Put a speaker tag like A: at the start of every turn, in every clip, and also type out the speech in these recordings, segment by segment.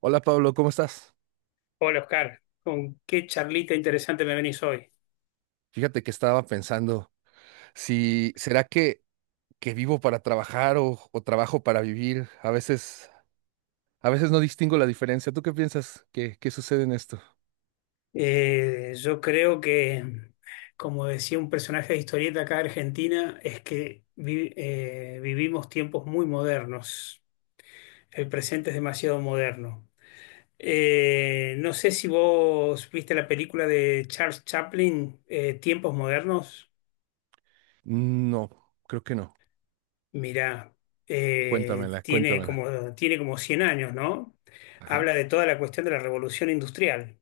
A: Hola Pablo, ¿cómo estás?
B: Hola Oscar, con qué charlita interesante me venís hoy.
A: Fíjate que estaba pensando si será que vivo para trabajar o trabajo para vivir. A veces no distingo la diferencia. ¿Tú qué piensas que sucede en esto?
B: Yo creo que, como decía un personaje de historieta acá de Argentina, es que vivimos tiempos muy modernos. El presente es demasiado moderno. No sé si vos viste la película de Charles Chaplin, Tiempos Modernos.
A: No, creo que no.
B: Mirá,
A: Cuéntamela, cuéntamela.
B: tiene como 100 años, ¿no?
A: Ajá.
B: Habla de toda la cuestión de la revolución industrial,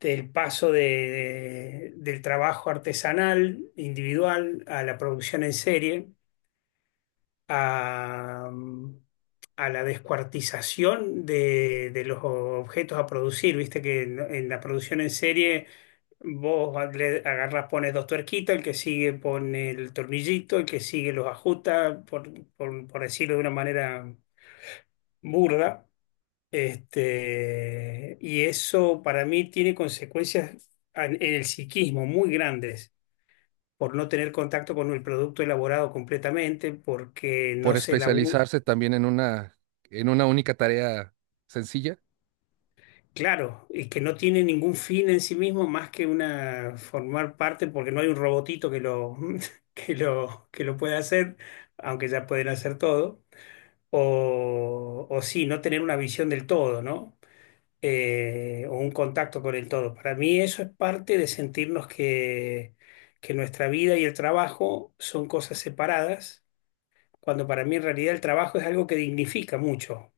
B: del paso del trabajo artesanal, individual, a la producción en serie, a, a la descuartización de los objetos a producir. Viste que en la producción en serie vos le agarrás, pones dos tuerquitas, el que sigue pone el tornillito, el que sigue los ajusta, por decirlo de una manera burda, y eso para mí tiene consecuencias en el psiquismo muy grandes por no tener contacto con el producto elaborado completamente, porque
A: Por
B: no se elabora,
A: especializarse también en una única tarea sencilla.
B: claro, y que no tiene ningún fin en sí mismo más que una formar parte, porque no hay un robotito que lo, que lo pueda hacer, aunque ya pueden hacer todo. O sí, no tener una visión del todo, ¿no? O un contacto con el todo. Para mí eso es parte de sentirnos que nuestra vida y el trabajo son cosas separadas, cuando para mí en realidad el trabajo es algo que dignifica mucho.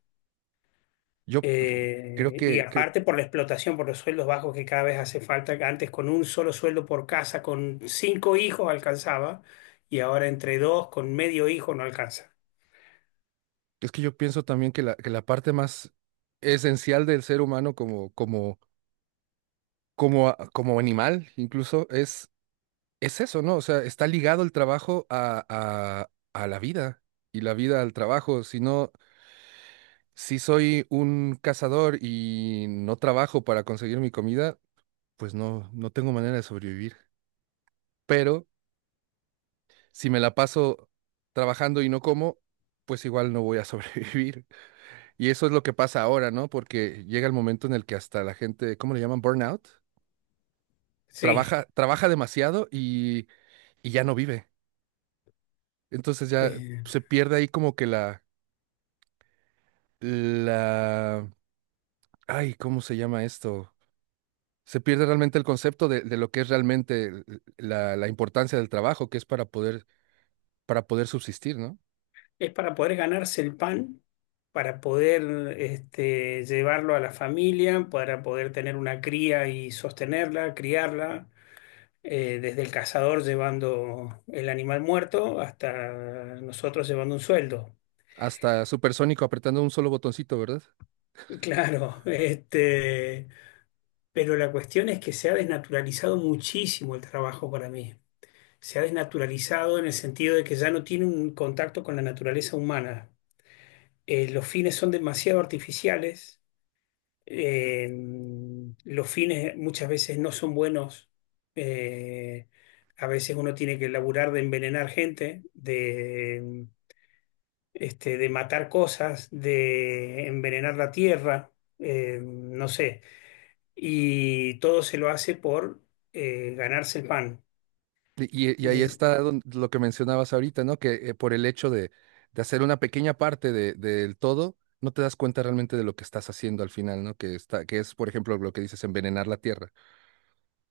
A: Yo p- f- Creo
B: Y
A: que
B: aparte por la explotación, por los sueldos bajos que cada vez hace falta, que antes con un solo sueldo por casa, con cinco hijos alcanzaba, y ahora entre dos, con medio hijo no alcanza.
A: es que yo pienso también que la parte más esencial del ser humano como animal incluso es eso, ¿no? O sea, está ligado el trabajo a la vida y la vida al trabajo. Si no, si soy un cazador y no trabajo para conseguir mi comida, pues no tengo manera de sobrevivir. Pero si me la paso trabajando y no como, pues igual no voy a sobrevivir. Y eso es lo que pasa ahora, ¿no? Porque llega el momento en el que hasta la gente, ¿cómo le llaman? Burnout.
B: Sí.
A: Trabaja demasiado y ya no vive. Entonces ya se
B: eh,
A: pierde ahí como que la... Ay, ¿cómo se llama esto? Se pierde realmente el concepto de lo que es realmente la importancia del trabajo, que es para poder subsistir, ¿no?
B: Es para poder ganarse el pan, para poder, llevarlo a la familia, para poder tener una cría y sostenerla, criarla, desde el cazador llevando el animal muerto hasta nosotros llevando un sueldo.
A: Hasta Supersónico apretando un solo botoncito, ¿verdad?
B: Claro. Pero la cuestión es que se ha desnaturalizado muchísimo el trabajo para mí. Se ha desnaturalizado en el sentido de que ya no tiene un contacto con la naturaleza humana. Los fines son demasiado artificiales. Eh, los fines muchas veces no son buenos. Eh, a veces uno tiene que laburar de envenenar gente, de matar cosas, de envenenar la tierra. No sé. Y todo se lo hace por, ganarse el pan.
A: Y ahí
B: Es-
A: está lo que mencionabas ahorita, ¿no? Que por el hecho de hacer una pequeña parte del todo, no te das cuenta realmente de lo que estás haciendo al final, ¿no? Que está, que es, por ejemplo, lo que dices, envenenar la tierra.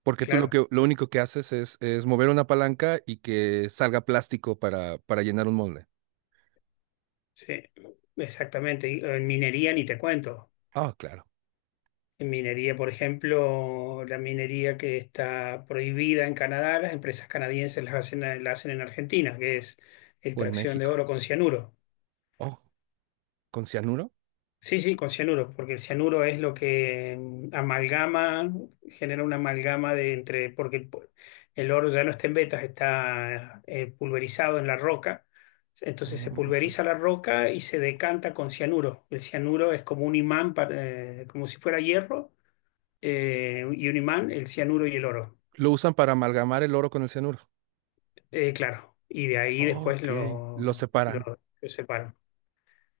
A: Porque tú lo
B: claro,
A: que, lo único que haces es mover una palanca y que salga plástico para llenar un molde.
B: sí, exactamente. Y, en minería ni te cuento.
A: Ah, claro.
B: En minería, por ejemplo, la minería que está prohibida en Canadá, las empresas canadienses las hacen, la hacen en Argentina, que es
A: O en
B: extracción de
A: México.
B: oro con cianuro.
A: Oh, ¿con cianuro?
B: Sí, sí, con cianuro, porque el cianuro es lo que, amalgama, genera una amalgama de entre, porque el oro ya no está en vetas, está, pulverizado en la roca. Entonces se
A: Oh.
B: pulveriza la roca y se decanta con cianuro. El cianuro es como un imán, como si fuera hierro, y un imán, el cianuro y el oro.
A: Lo usan para amalgamar el oro con el cianuro.
B: Claro, y de ahí
A: Oh,
B: después,
A: ok. Lo
B: lo,
A: separan.
B: lo, lo separan.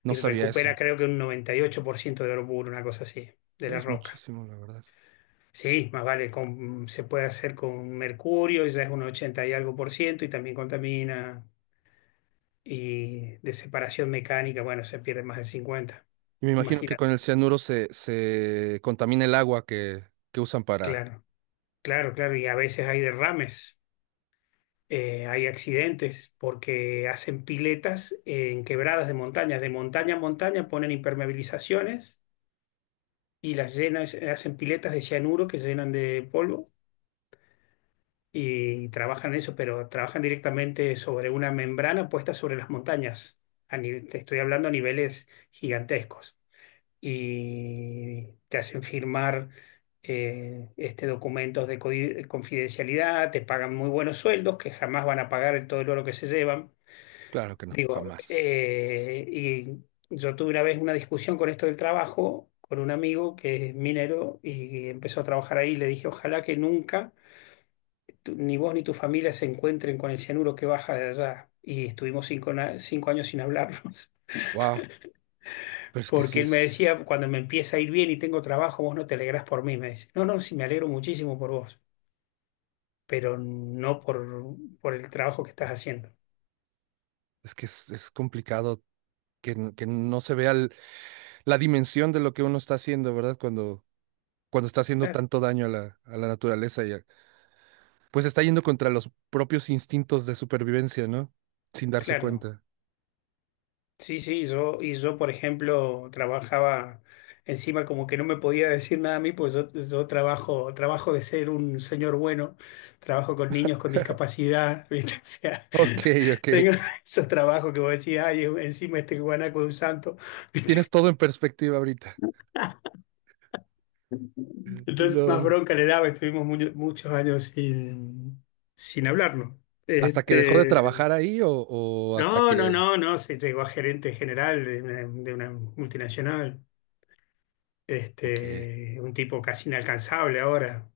A: No
B: Y
A: sabía
B: recupera
A: eso.
B: creo que un 98% de oro puro, una cosa así, de
A: Ay,
B: la
A: es
B: roca.
A: muchísimo, la verdad.
B: Sí, más vale, se puede hacer con mercurio, ya es un 80 y algo por ciento, y también contamina. Y de separación mecánica, bueno, se pierde más del 50.
A: Y me imagino que con
B: Imagínate.
A: el cianuro se contamina el agua que usan para.
B: Claro, claro, claro. Y a veces hay derrames. Hay accidentes porque hacen piletas en quebradas de montañas. De montaña a montaña ponen impermeabilizaciones y las llenan, hacen piletas de cianuro que se llenan de polvo y trabajan eso, pero trabajan directamente sobre una membrana puesta sobre las montañas. Te estoy hablando a niveles gigantescos. Y te hacen firmar, este, documentos de confidencialidad. Te pagan muy buenos sueldos que jamás van a pagar todo el oro que se llevan.
A: Claro que no,
B: Digo,
A: jamás.
B: y yo tuve una vez una discusión con esto del trabajo, con un amigo que es minero y empezó a trabajar ahí. Y le dije, ojalá que nunca ni vos ni tu familia se encuentren con el cianuro que baja de allá. Y estuvimos cinco años sin hablarnos.
A: Wow. Pero es que sí
B: Porque él me
A: es.
B: decía, cuando me empieza a ir bien y tengo trabajo, vos no te alegrás por mí. Me dice, no, no, sí, me alegro muchísimo por vos, pero no, por el trabajo que estás haciendo.
A: Es que es complicado que no se vea la dimensión de lo que uno está haciendo, ¿verdad? Cuando, cuando está haciendo
B: Claro,
A: tanto daño a a la naturaleza pues está yendo contra los propios instintos de supervivencia, ¿no? Sin darse
B: claro.
A: cuenta.
B: Sí, sí, yo, y yo, por ejemplo, trabajaba encima como que no me podía decir nada a mí, pues yo, yo trabajo de ser un señor bueno, trabajo con niños con discapacidad. ¿Viste? O sea,
A: Ok, ok.
B: tengo esos trabajos que vos decís, ay, encima este guanaco es un santo.
A: Tienes todo en perspectiva ahorita.
B: Entonces más
A: Lo-
B: bronca le daba, estuvimos muchos años sin hablarnos.
A: ¿Hasta que dejó de
B: Este,
A: trabajar ahí o hasta
B: no, no,
A: que...
B: no, no, se llegó a gerente general de una multinacional.
A: Ok,
B: Un tipo casi inalcanzable ahora.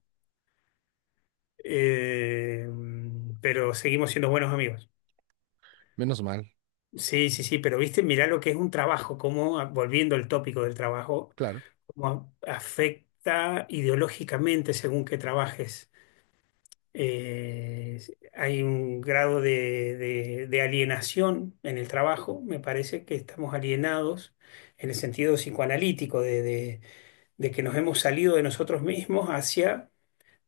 B: Eh, pero seguimos siendo buenos amigos.
A: menos mal,
B: Sí, sí, sí, pero viste, mirá lo que es un trabajo, cómo, ah, volviendo al tópico del trabajo,
A: claro.
B: cómo afecta ideológicamente según que trabajes. Eh, hay un grado de, de alienación en el trabajo. Me parece que estamos alienados en el sentido psicoanalítico de que nos hemos salido de nosotros mismos hacia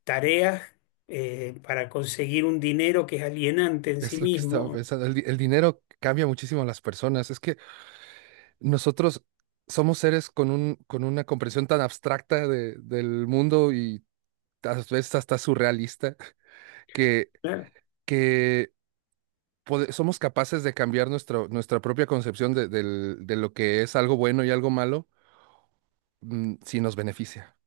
B: tareas, para conseguir un dinero que es alienante en sí
A: Es lo que estaba
B: mismo.
A: pensando. El dinero cambia muchísimo a las personas. Es que nosotros somos seres con un, con una comprensión tan abstracta del mundo y a veces hasta surrealista, que,
B: Claro.
A: que somos capaces de cambiar nuestro, nuestra propia concepción de lo que es algo bueno y algo malo, si nos beneficia.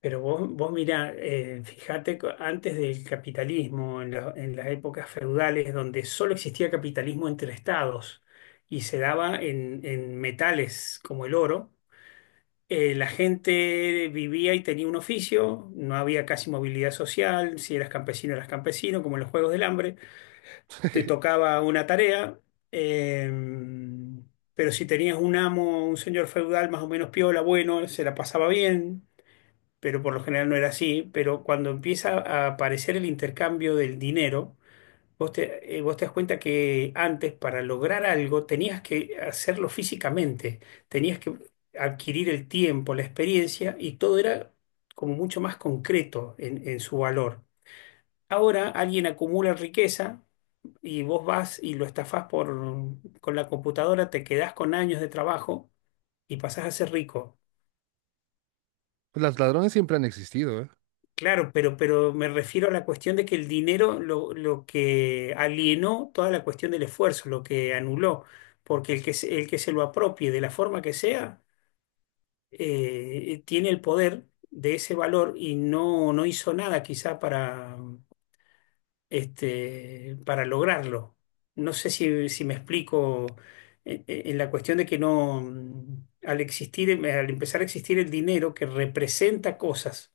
B: Pero vos mirá, fíjate, antes del capitalismo, en las épocas feudales, donde solo existía capitalismo entre estados y se daba en metales como el oro. La gente vivía y tenía un oficio, no había casi movilidad social, si eras campesino eras campesino, como en los Juegos del Hambre, te tocaba una tarea, eh, pero si tenías un amo, un señor feudal más o menos piola, bueno, se la pasaba bien, pero por lo general no era así. Pero cuando empieza a aparecer el intercambio del dinero, vos te das cuenta que antes para lograr algo tenías que hacerlo físicamente, tenías que adquirir el tiempo, la experiencia, y todo era como mucho más concreto en su valor. Ahora alguien acumula riqueza y vos vas y lo estafás, con la computadora, te quedás con años de trabajo y pasás a ser rico.
A: Pues los ladrones siempre han existido, ¿eh?
B: Claro, pero me refiero a la cuestión de que el dinero, lo que alienó toda la cuestión del esfuerzo, lo que anuló, porque el que se lo apropie de la forma que sea, tiene el poder de ese valor y no hizo nada quizá, para lograrlo. No sé si me explico en la cuestión de que no, al empezar a existir el dinero que representa cosas,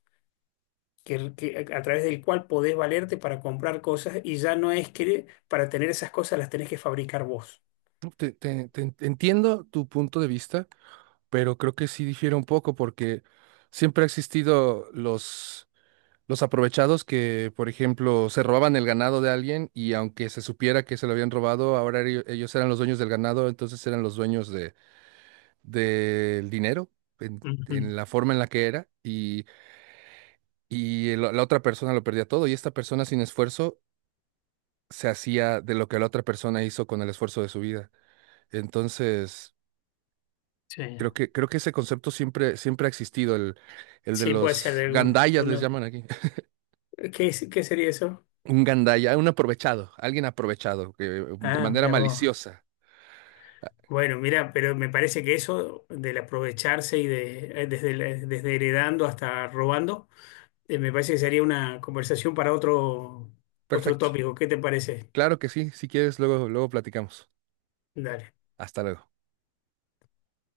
B: que a través del cual podés valerte para comprar cosas, y ya no es que para tener esas cosas las tenés que fabricar vos.
A: Entiendo tu punto de vista, pero creo que sí difiere un poco porque siempre ha existido los aprovechados que, por ejemplo, se robaban el ganado de alguien y aunque se supiera que se lo habían robado, ahora ellos eran los dueños del ganado, entonces eran los dueños del dinero
B: Ujú.
A: en la forma en la que era y la otra persona lo perdía todo y esta persona sin esfuerzo se hacía de lo que la otra persona hizo con el esfuerzo de su vida. Entonces,
B: Sí.
A: creo que ese concepto siempre, siempre ha existido, el de
B: Sí, puede ser
A: los
B: de alguna. De
A: gandayas les
B: una-
A: llaman aquí.
B: ¿Qué, es- qué sería eso?
A: Un gandaya, un aprovechado, alguien aprovechado, que, de
B: Ah,
A: manera
B: mira vos.
A: maliciosa.
B: Bueno, mira, pero me parece que eso del aprovecharse y desde heredando hasta robando, me parece que sería una conversación para otro
A: Perfecto.
B: tópico. ¿Qué te parece?
A: Claro que sí, si quieres, luego, luego platicamos.
B: Dale.
A: Hasta luego.